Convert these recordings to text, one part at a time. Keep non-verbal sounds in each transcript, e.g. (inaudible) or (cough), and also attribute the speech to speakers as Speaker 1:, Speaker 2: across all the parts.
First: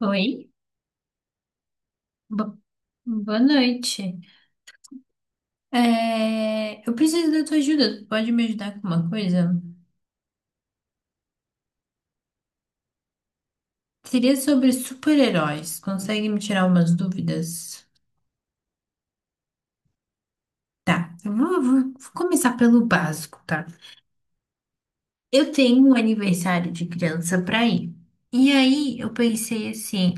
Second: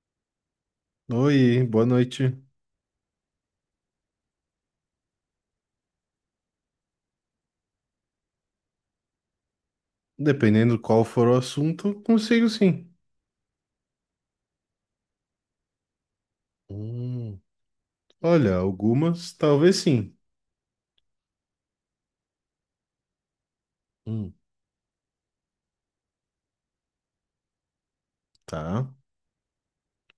Speaker 1: Oi,
Speaker 2: Oi, boa noite.
Speaker 1: bo- boa noite. É, eu preciso da tua ajuda. Tu pode me ajudar com uma coisa?
Speaker 2: Dependendo qual for o assunto, consigo sim.
Speaker 1: Seria sobre super-heróis. Consegue me tirar umas
Speaker 2: Hum,
Speaker 1: dúvidas?
Speaker 2: Olha, algumas talvez sim.
Speaker 1: Tá, eu vou começar pelo básico, tá?
Speaker 2: Hum,
Speaker 1: Eu tenho um aniversário de criança pra ir. E
Speaker 2: tá.
Speaker 1: aí eu pensei assim:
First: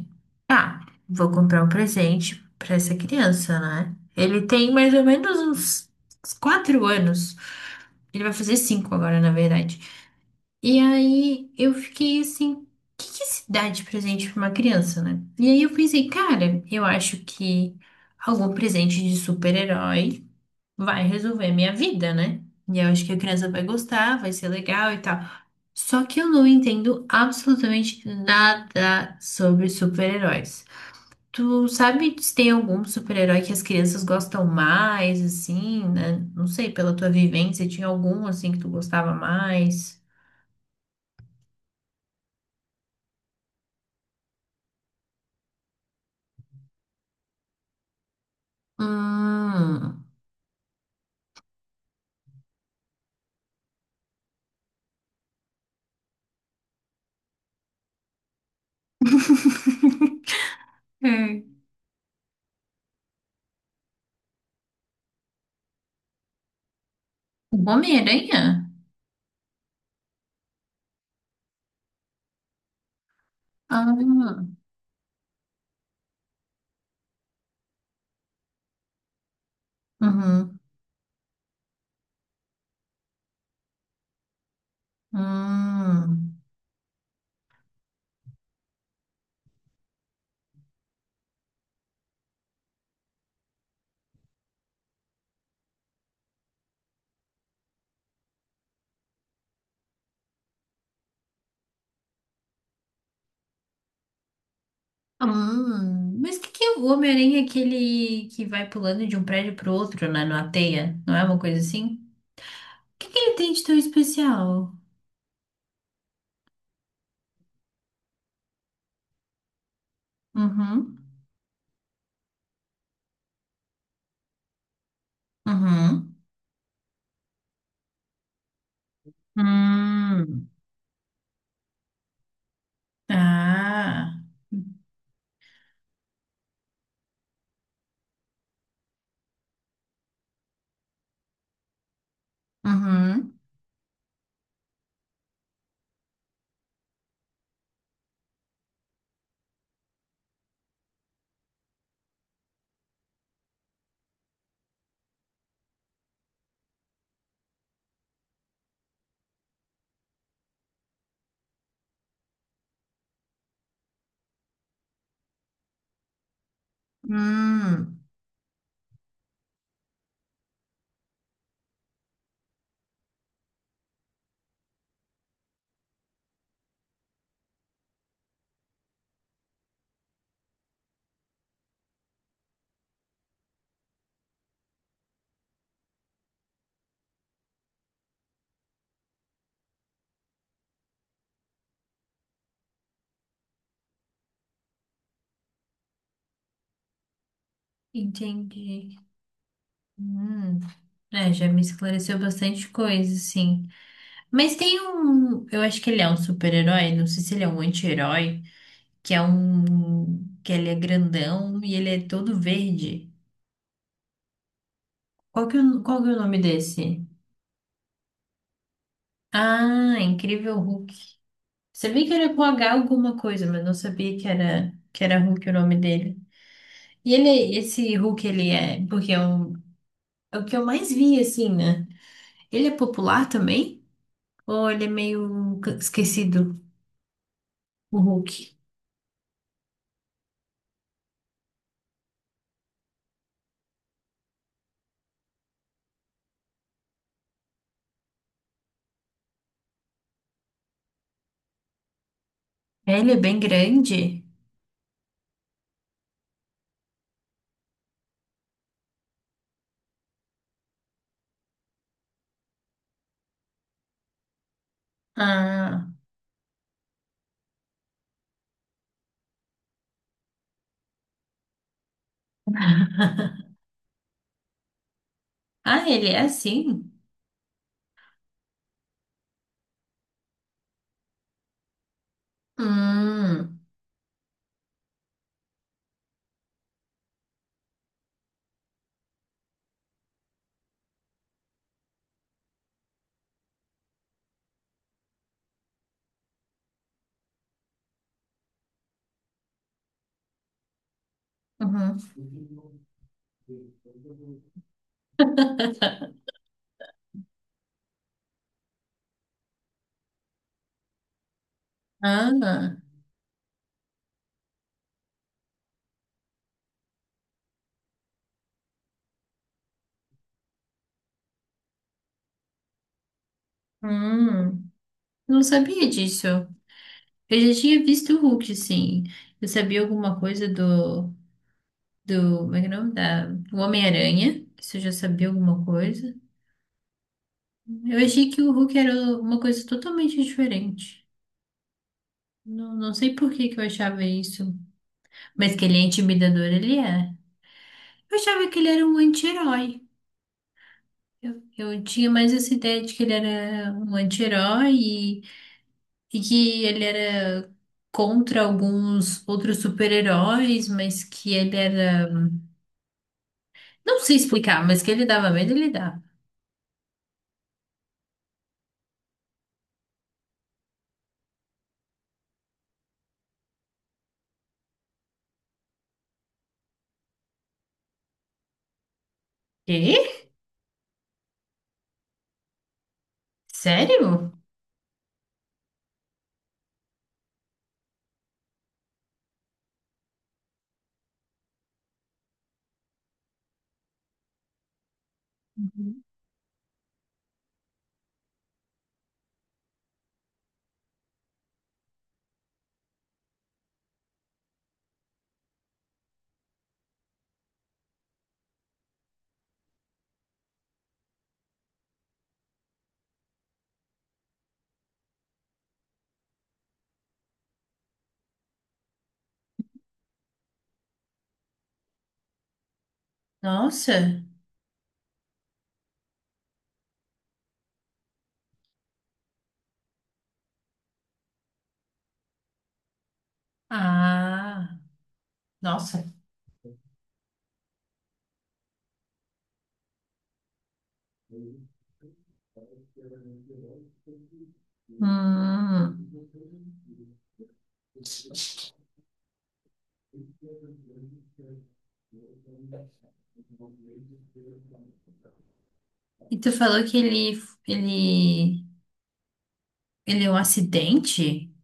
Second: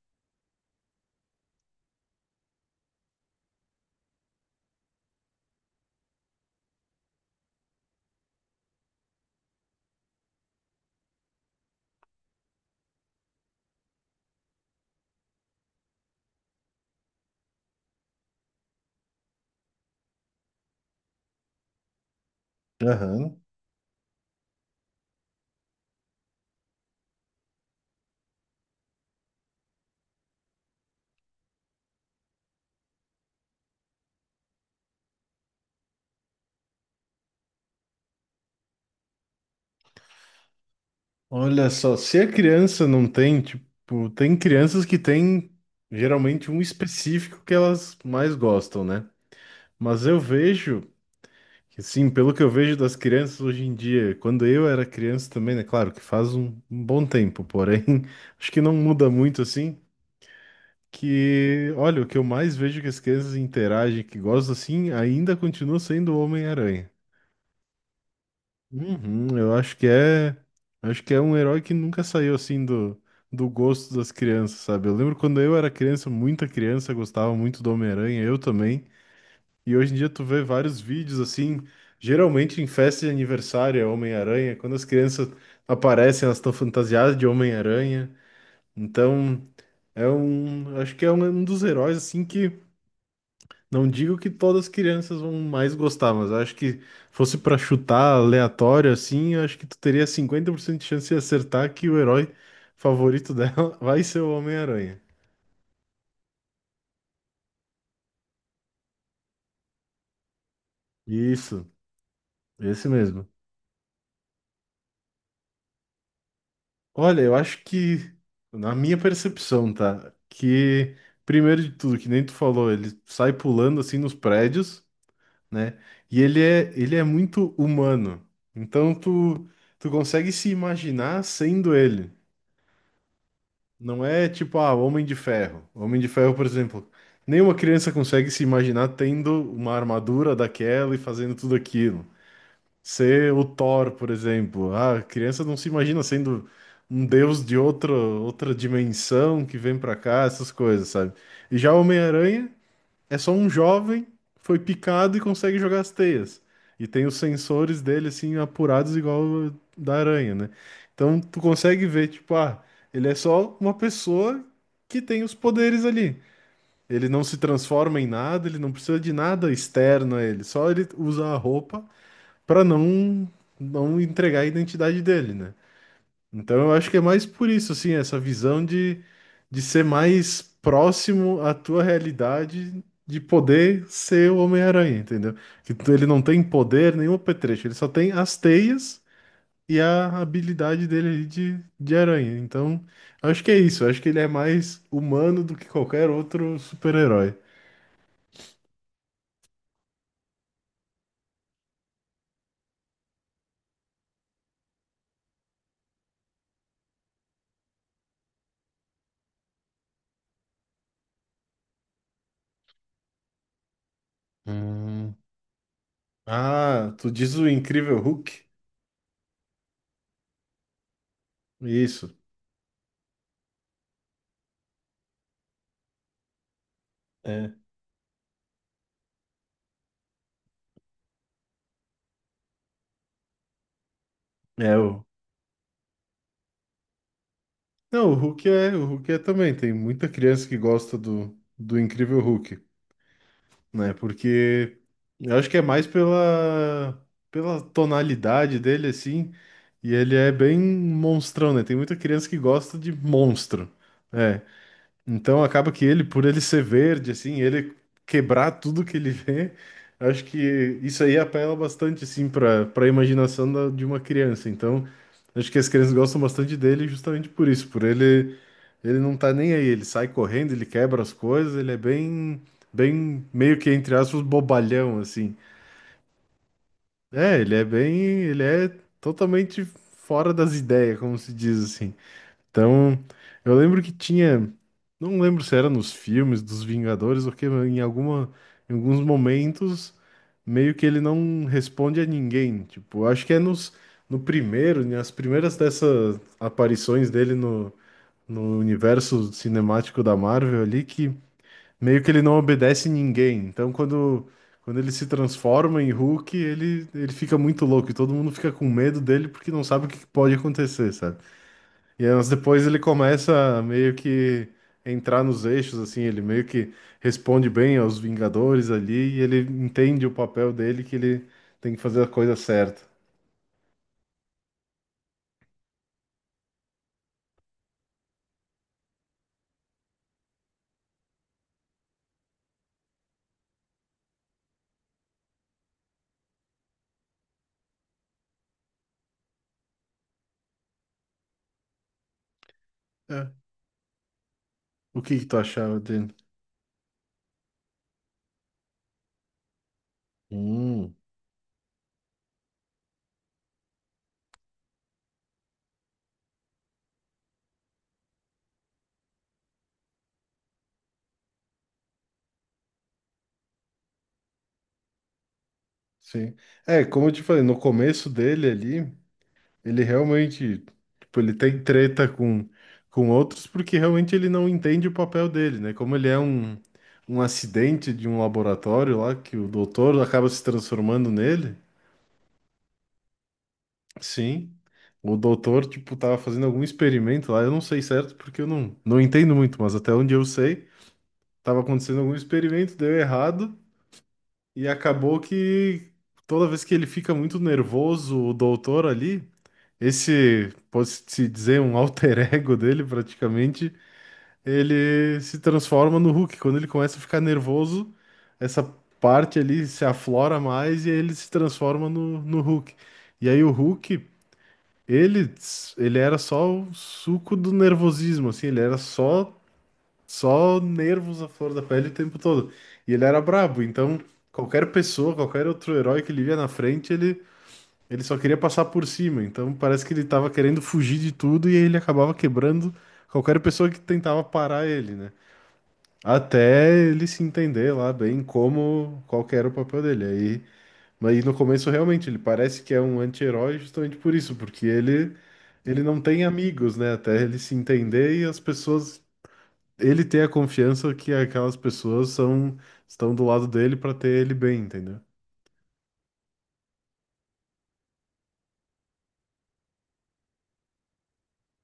Speaker 1: tá, vou comprar um presente pra essa criança, né? Ele tem mais ou menos uns quatro anos. Ele vai fazer cinco agora, na verdade. E aí eu fiquei assim, o que se dá de presente pra uma criança, né? E aí eu pensei, cara, eu acho que algum presente de super-herói vai resolver minha vida, né? E eu acho que a
Speaker 2: Aham.
Speaker 1: criança vai gostar, vai ser legal e tal. Só que eu não entendo absolutamente nada sobre super-heróis. Tu sabe se tem algum super-herói que as crianças gostam mais, assim, né? Não sei, pela tua vivência, tinha algum assim que tu gostava mais?
Speaker 2: Olha só, se a criança não tem, tipo, tem crianças que têm geralmente um específico que elas mais gostam, né? Mas
Speaker 1: Hum.
Speaker 2: eu vejo, que, assim, pelo que eu vejo das crianças hoje em dia, quando eu era criança também, né? Claro que faz um bom tempo, porém, (laughs) acho que não muda muito assim.
Speaker 1: (laughs) É.
Speaker 2: Que, olha, o que eu mais vejo que as crianças interagem, que gostam assim, ainda continua sendo o Homem-Aranha.
Speaker 1: O Homem-Aranha?
Speaker 2: Uhum, eu acho que é um herói que nunca saiu assim do gosto das
Speaker 1: Ah,
Speaker 2: crianças, sabe? Eu lembro quando eu era criança, muita criança gostava muito do Homem-Aranha, eu também. E hoje em dia tu vê
Speaker 1: uhum.
Speaker 2: vários vídeos assim, geralmente em festa de aniversário é Homem-Aranha, quando as crianças aparecem, elas
Speaker 1: Hum.
Speaker 2: estão fantasiadas de Homem-Aranha. Então, é um, acho que é um dos heróis assim que não digo que todas as crianças vão mais gostar, mas eu acho que fosse pra chutar aleatório assim, eu acho que tu teria 50% de chance de acertar que o herói favorito dela (laughs) vai ser o Homem-Aranha.
Speaker 1: Hum. Mas o que que é o Homem-Aranha, aquele que vai pulando de um prédio pro outro, né? Numa teia? Não é uma coisa
Speaker 2: Isso,
Speaker 1: assim?
Speaker 2: esse
Speaker 1: O que que
Speaker 2: mesmo.
Speaker 1: ele tem de tão especial?
Speaker 2: Olha, eu acho que, na minha percepção, tá? Que,
Speaker 1: Uhum.
Speaker 2: primeiro de tudo, que nem tu falou, ele sai pulando assim nos prédios, né?
Speaker 1: Uhum.
Speaker 2: E ele é muito humano. Então tu consegue
Speaker 1: Hum.
Speaker 2: se imaginar sendo ele. Não
Speaker 1: Ah.
Speaker 2: é tipo, ah, Homem de Ferro. Homem de Ferro, por exemplo, nenhuma criança consegue se imaginar tendo uma armadura daquela e fazendo tudo aquilo. Ser
Speaker 1: Uhum.
Speaker 2: o Thor, por exemplo. Ah, a criança não se imagina sendo um deus de outra dimensão que vem pra cá, essas coisas, sabe? E já o Homem-Aranha. É só um jovem, que foi picado e consegue jogar as teias. E tem os sensores dele, assim, apurados igual o da aranha, né? Então tu consegue ver, tipo, ah, ele é só uma pessoa que tem os poderes ali. Ele não se
Speaker 1: Hum.
Speaker 2: transforma em nada, ele não precisa de nada externo a ele. Só ele usa a roupa pra não, não entregar a identidade dele, né? Então eu acho que é mais por isso, assim, essa visão de, ser mais próximo à tua realidade, de poder ser o Homem-Aranha, entendeu? Que tu- ele não tem poder nenhum apetrecho, ele só tem as teias e a habilidade dele ali de aranha. Então, eu acho que é isso, eu acho que ele é mais humano do que qualquer outro super-herói.
Speaker 1: Entendi. Hum. É, já me esclareceu bastante coisa, sim. Mas tem um, eu acho que ele é um super-herói, não sei se ele é um anti-herói, que é um, que ele é grandão e ele é todo verde.
Speaker 2: Hum.
Speaker 1: Qual que é o nome desse?
Speaker 2: Ah, tu diz o Incrível Hulk?
Speaker 1: Ah, Incrível Hulk. Sabia
Speaker 2: Isso.
Speaker 1: que era com H alguma coisa, mas não sabia que era Hulk o nome dele. E
Speaker 2: É.
Speaker 1: ele, esse Hulk, ele é. Porque é, um, é o que eu mais vi, assim, né? Ele é popular também? Ou
Speaker 2: É
Speaker 1: ele é
Speaker 2: o
Speaker 1: meio esquecido, o
Speaker 2: Não, o Hulk
Speaker 1: Hulk?
Speaker 2: é, o Hulk é também. Tem muita criança que gosta do, Incrível Hulk, né? Porque eu acho que é mais pela tonalidade dele, assim. E ele é bem monstrão, né? Tem muita criança que gosta de
Speaker 1: É, ele é bem
Speaker 2: monstro.
Speaker 1: grande?
Speaker 2: É, então acaba que ele, por ele ser verde, assim, ele quebrar tudo que ele vê, acho que isso aí apela bastante, assim, para a imaginação da- de uma criança. Então acho que as
Speaker 1: Ah.
Speaker 2: crianças gostam bastante dele justamente por isso, por ele não tá nem aí, ele sai correndo, ele quebra as coisas, ele é bem bem meio que entre aspas bobalhão assim.
Speaker 1: Ah, ele é assim?
Speaker 2: É, ele é totalmente fora das ideias, como se diz assim. Então, eu
Speaker 1: Hum.
Speaker 2: lembro que tinha, não lembro se era nos filmes dos Vingadores ou que em alguma, em alguns momentos meio que ele não responde a ninguém. Tipo, acho que é nos no primeiro, nas primeiras dessas aparições dele no no universo cinemático da Marvel ali que
Speaker 1: Uhum.
Speaker 2: meio que ele não obedece ninguém. Então, quando ele se transforma em Hulk, ele fica muito louco e todo mundo fica com medo dele porque não sabe o que que pode acontecer, sabe? E anos depois
Speaker 1: Ah,
Speaker 2: ele começa a meio que entrar nos eixos, assim, ele meio que responde bem aos Vingadores ali e ele entende o papel dele que ele tem que fazer a coisa certa.
Speaker 1: hum. Não sabia disso. Eu já tinha visto o Hulk, sim. Eu sabia alguma coisa do. Do. Como é que é o nome? Do Homem-Aranha. Isso eu já sabia alguma coisa. Eu achei que o Hulk era uma coisa totalmente diferente. Não, não sei por
Speaker 2: É.
Speaker 1: que que eu achava isso.
Speaker 2: O que que tu
Speaker 1: Mas que ele
Speaker 2: achava
Speaker 1: é
Speaker 2: dele?
Speaker 1: intimidador, ele é. Eu achava que ele era um anti-herói.
Speaker 2: Hum,
Speaker 1: Eu tinha mais essa ideia de que ele era um anti-herói e que ele era contra alguns outros super-heróis, mas que ele era. Não sei explicar, mas que ele dava medo, ele dava.
Speaker 2: sim. É, como eu te falei, no começo dele ali, ele realmente, tipo, ele tem treta com, outros porque realmente ele não entende o papel dele, né? Como ele é um acidente de um laboratório lá, que o doutor acaba
Speaker 1: Quê?
Speaker 2: se transformando nele.
Speaker 1: Sério?
Speaker 2: Sim. O doutor, tipo, tava fazendo algum experimento lá, eu não sei certo, porque eu não entendo muito, mas até onde eu sei, tava acontecendo algum experimento, deu errado, e acabou que
Speaker 1: Uhum.
Speaker 2: toda vez que ele fica muito nervoso, o doutor ali, esse, pode-se dizer, um alter (laughs) ego dele praticamente, ele se transforma no Hulk. Quando ele começa a ficar nervoso, essa parte ali se aflora mais e ele se transforma no, no Hulk. E aí o Hulk. Ele, ele era só o suco do nervosismo, assim, ele era só nervos à flor da pele o tempo todo. E ele era brabo, então
Speaker 1: Nossa.
Speaker 2: qualquer pessoa, qualquer outro herói que ele via na frente, ele só queria passar por cima. Então parece que ele tava querendo fugir de tudo e aí ele acabava quebrando qualquer pessoa que tentava parar
Speaker 1: Ah,
Speaker 2: ele, né?
Speaker 1: nossa.
Speaker 2: Até ele se entender lá bem como qual que era o papel dele. Aí mas no começo, realmente, ele parece que é um anti-herói justamente por isso, porque ele
Speaker 1: Hum.
Speaker 2: não tem amigos, né? Até ele se entender e as pessoas. Ele tem a confiança que aquelas pessoas são, estão do lado dele para ter ele bem, entendeu?
Speaker 1: E tu falou que ele, ele é um acidente?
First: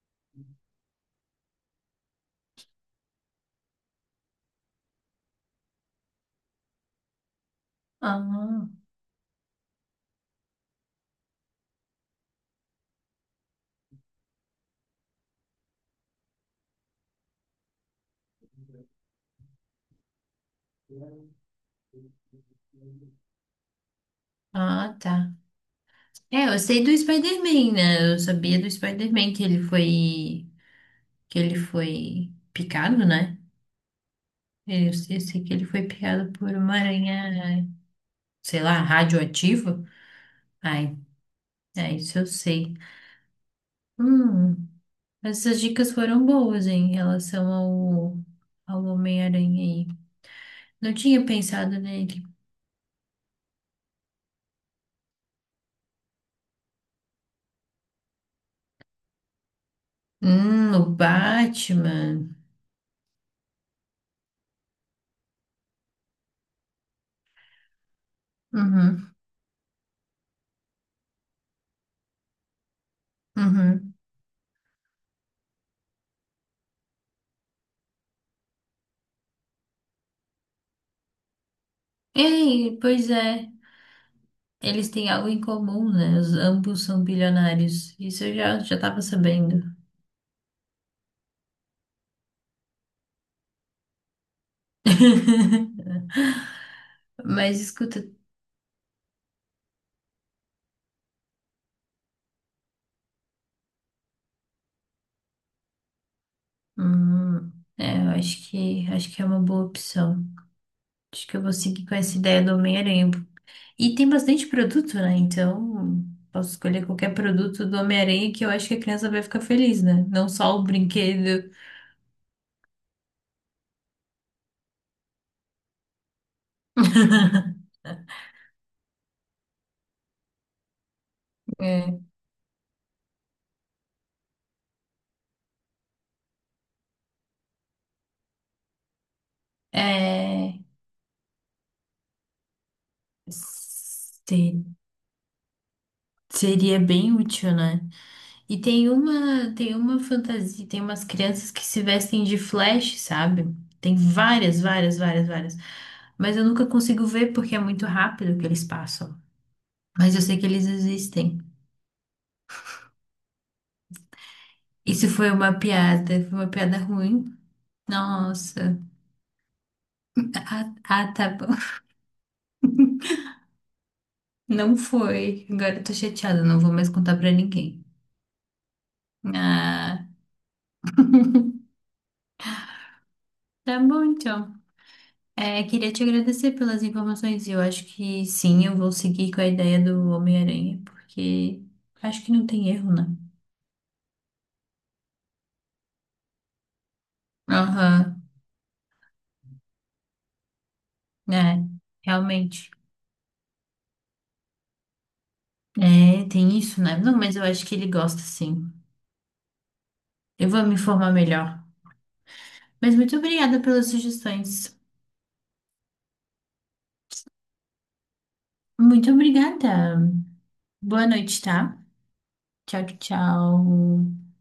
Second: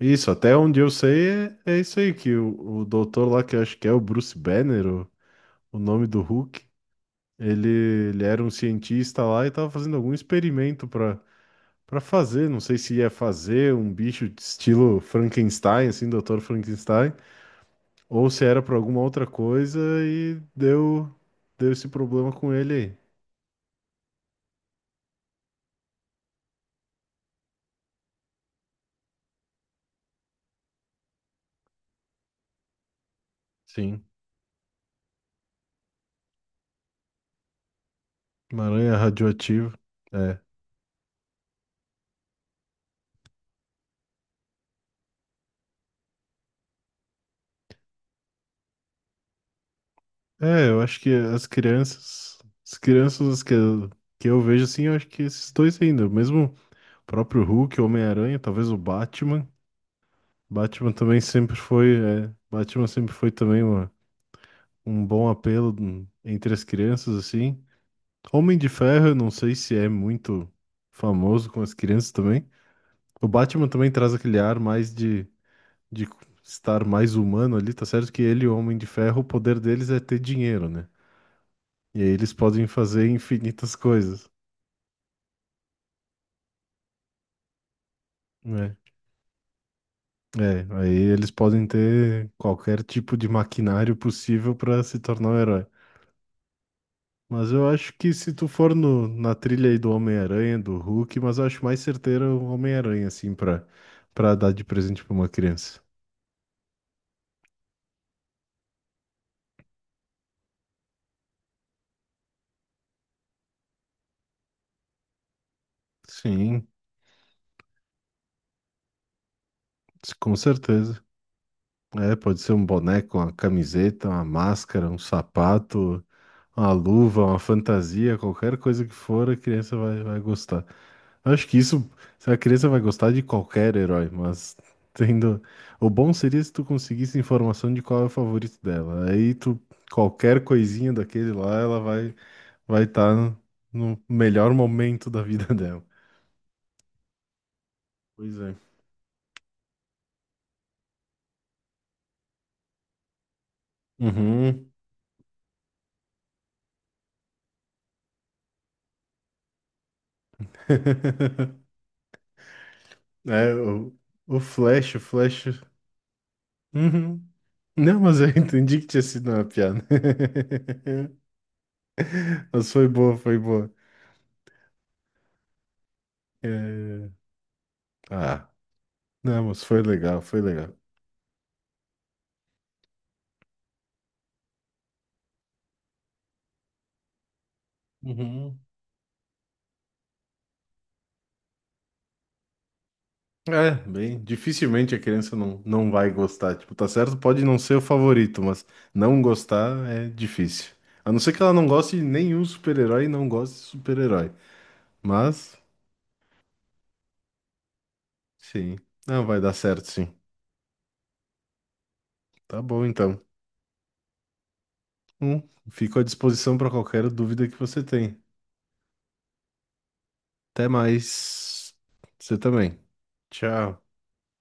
Speaker 2: Isso, até onde eu sei é, isso aí, que o doutor lá, que eu acho que é o Bruce Banner, o nome do Hulk, ele, ele era um
Speaker 1: Ah,
Speaker 2: cientista lá e estava fazendo algum experimento para fazer, não sei se ia fazer um bicho de estilo Frankenstein, assim, doutor Frankenstein, ou se era por alguma outra coisa e deu esse problema com ele aí.
Speaker 1: ah, tá. É, eu sei do Spider-Man, né? Eu sabia do Spider-Man que ele foi picado, né?
Speaker 2: Sim,
Speaker 1: É, eu, sei que ele foi picado por uma aranha, sei
Speaker 2: uma
Speaker 1: lá,
Speaker 2: aranha radioativa.
Speaker 1: radioativa.
Speaker 2: É.
Speaker 1: Ai, é isso eu sei. Hum, essas dicas foram boas em relação ao, ao Homem-Aranha aí.
Speaker 2: É, eu
Speaker 1: Não
Speaker 2: acho que
Speaker 1: tinha
Speaker 2: as
Speaker 1: pensado nele.
Speaker 2: crianças, as crianças que eu, vejo assim, eu acho que esses dois ainda, mesmo o próprio Hulk, Homem-Aranha, talvez o Batman.
Speaker 1: O
Speaker 2: Batman também sempre foi,
Speaker 1: Batman.
Speaker 2: é, Batman sempre foi também uma, um bom apelo entre as crianças assim. Homem de Ferro,
Speaker 1: Uhum,
Speaker 2: eu não sei se é muito famoso com as crianças também. O Batman também
Speaker 1: uhum.
Speaker 2: traz aquele ar mais de estar mais humano ali, tá certo que ele e o Homem de Ferro, o poder deles é ter dinheiro, né? E aí eles podem
Speaker 1: Ei, pois
Speaker 2: fazer
Speaker 1: é.
Speaker 2: infinitas coisas,
Speaker 1: Eles têm algo em comum, né? Os, ambos são bilionários. Isso eu já,
Speaker 2: né?
Speaker 1: já tava sabendo.
Speaker 2: É, aí eles podem ter qualquer tipo de maquinário possível para se tornar um herói.
Speaker 1: (laughs)
Speaker 2: Mas
Speaker 1: Mas
Speaker 2: eu acho
Speaker 1: escuta.
Speaker 2: que se tu for no, na trilha aí do Homem-Aranha, do Hulk, mas eu acho mais certeiro o Homem-Aranha, assim, pra dar de presente pra uma criança.
Speaker 1: Hum, é, eu acho que é uma boa opção. Acho que eu vou seguir com essa ideia do Homem-Aranha. E tem bastante produto, né? Então, posso
Speaker 2: Sim,
Speaker 1: escolher qualquer produto do Homem-Aranha que eu acho que a criança vai ficar feliz, né? Não
Speaker 2: com
Speaker 1: só o
Speaker 2: certeza.
Speaker 1: brinquedo.
Speaker 2: É, pode ser um boneco, uma camiseta, uma máscara, um sapato, uma luva, uma
Speaker 1: (laughs)
Speaker 2: fantasia, qualquer coisa que for, a criança vai gostar. Acho que isso,
Speaker 1: É.
Speaker 2: a criança vai gostar de qualquer herói, mas (laughs) tendo. O bom seria se tu conseguisse informação de qual é o favorito dela. Aí tu, qualquer
Speaker 1: É,
Speaker 2: coisinha daquele lá, ela vai estar no melhor
Speaker 1: se-
Speaker 2: momento da vida (laughs) dela.
Speaker 1: seria bem útil, né?
Speaker 2: Pois é.
Speaker 1: E tem uma fantasia, tem umas crianças que se vestem de Flash, sabe? Tem várias,
Speaker 2: Uhum.
Speaker 1: várias, várias, várias. Mas eu nunca consigo ver porque é muito rápido que eles passam. Mas eu sei que eles existem.
Speaker 2: (laughs) É, o Flash, o
Speaker 1: Isso
Speaker 2: Flash.
Speaker 1: foi uma piada
Speaker 2: Uhum.
Speaker 1: ruim.
Speaker 2: Não, mas eu (laughs)
Speaker 1: Nossa.
Speaker 2: entendi que tinha sido uma piada. (laughs)
Speaker 1: Ah, ah, tá bom.
Speaker 2: Mas foi boa, foi boa.
Speaker 1: (laughs) Não foi. Agora eu tô chateada, não vou mais
Speaker 2: É,
Speaker 1: contar pra ninguém.
Speaker 2: ah, não, mas foi
Speaker 1: Ah,
Speaker 2: legal, foi legal.
Speaker 1: tá bom então. É, queria te agradecer pelas informações. Eu acho que
Speaker 2: Uhum.
Speaker 1: sim, eu vou seguir com a ideia do Homem-Aranha, porque acho que não tem erro, né?
Speaker 2: É, bem, dificilmente a criança não vai gostar. Tipo, tá certo, pode não ser o
Speaker 1: Aham,
Speaker 2: favorito, mas não gostar é difícil. A não ser que ela
Speaker 1: é.
Speaker 2: não goste de nenhum
Speaker 1: Realmente.
Speaker 2: super-herói e não goste de super-herói. Mas,
Speaker 1: É, tem isso, né? Não, mas eu acho que ele gosta sim.
Speaker 2: sim, não vai dar certo, sim.
Speaker 1: Eu vou me informar melhor.
Speaker 2: Tá bom,
Speaker 1: Mas muito
Speaker 2: então.
Speaker 1: obrigada pelas sugestões.
Speaker 2: Hum, Fico à disposição para qualquer dúvida que você tenha.
Speaker 1: Muito obrigada.
Speaker 2: Até
Speaker 1: Boa noite,
Speaker 2: mais.
Speaker 1: tá?
Speaker 2: Você também.
Speaker 1: Tchau,
Speaker 2: Tchau.
Speaker 1: tchau.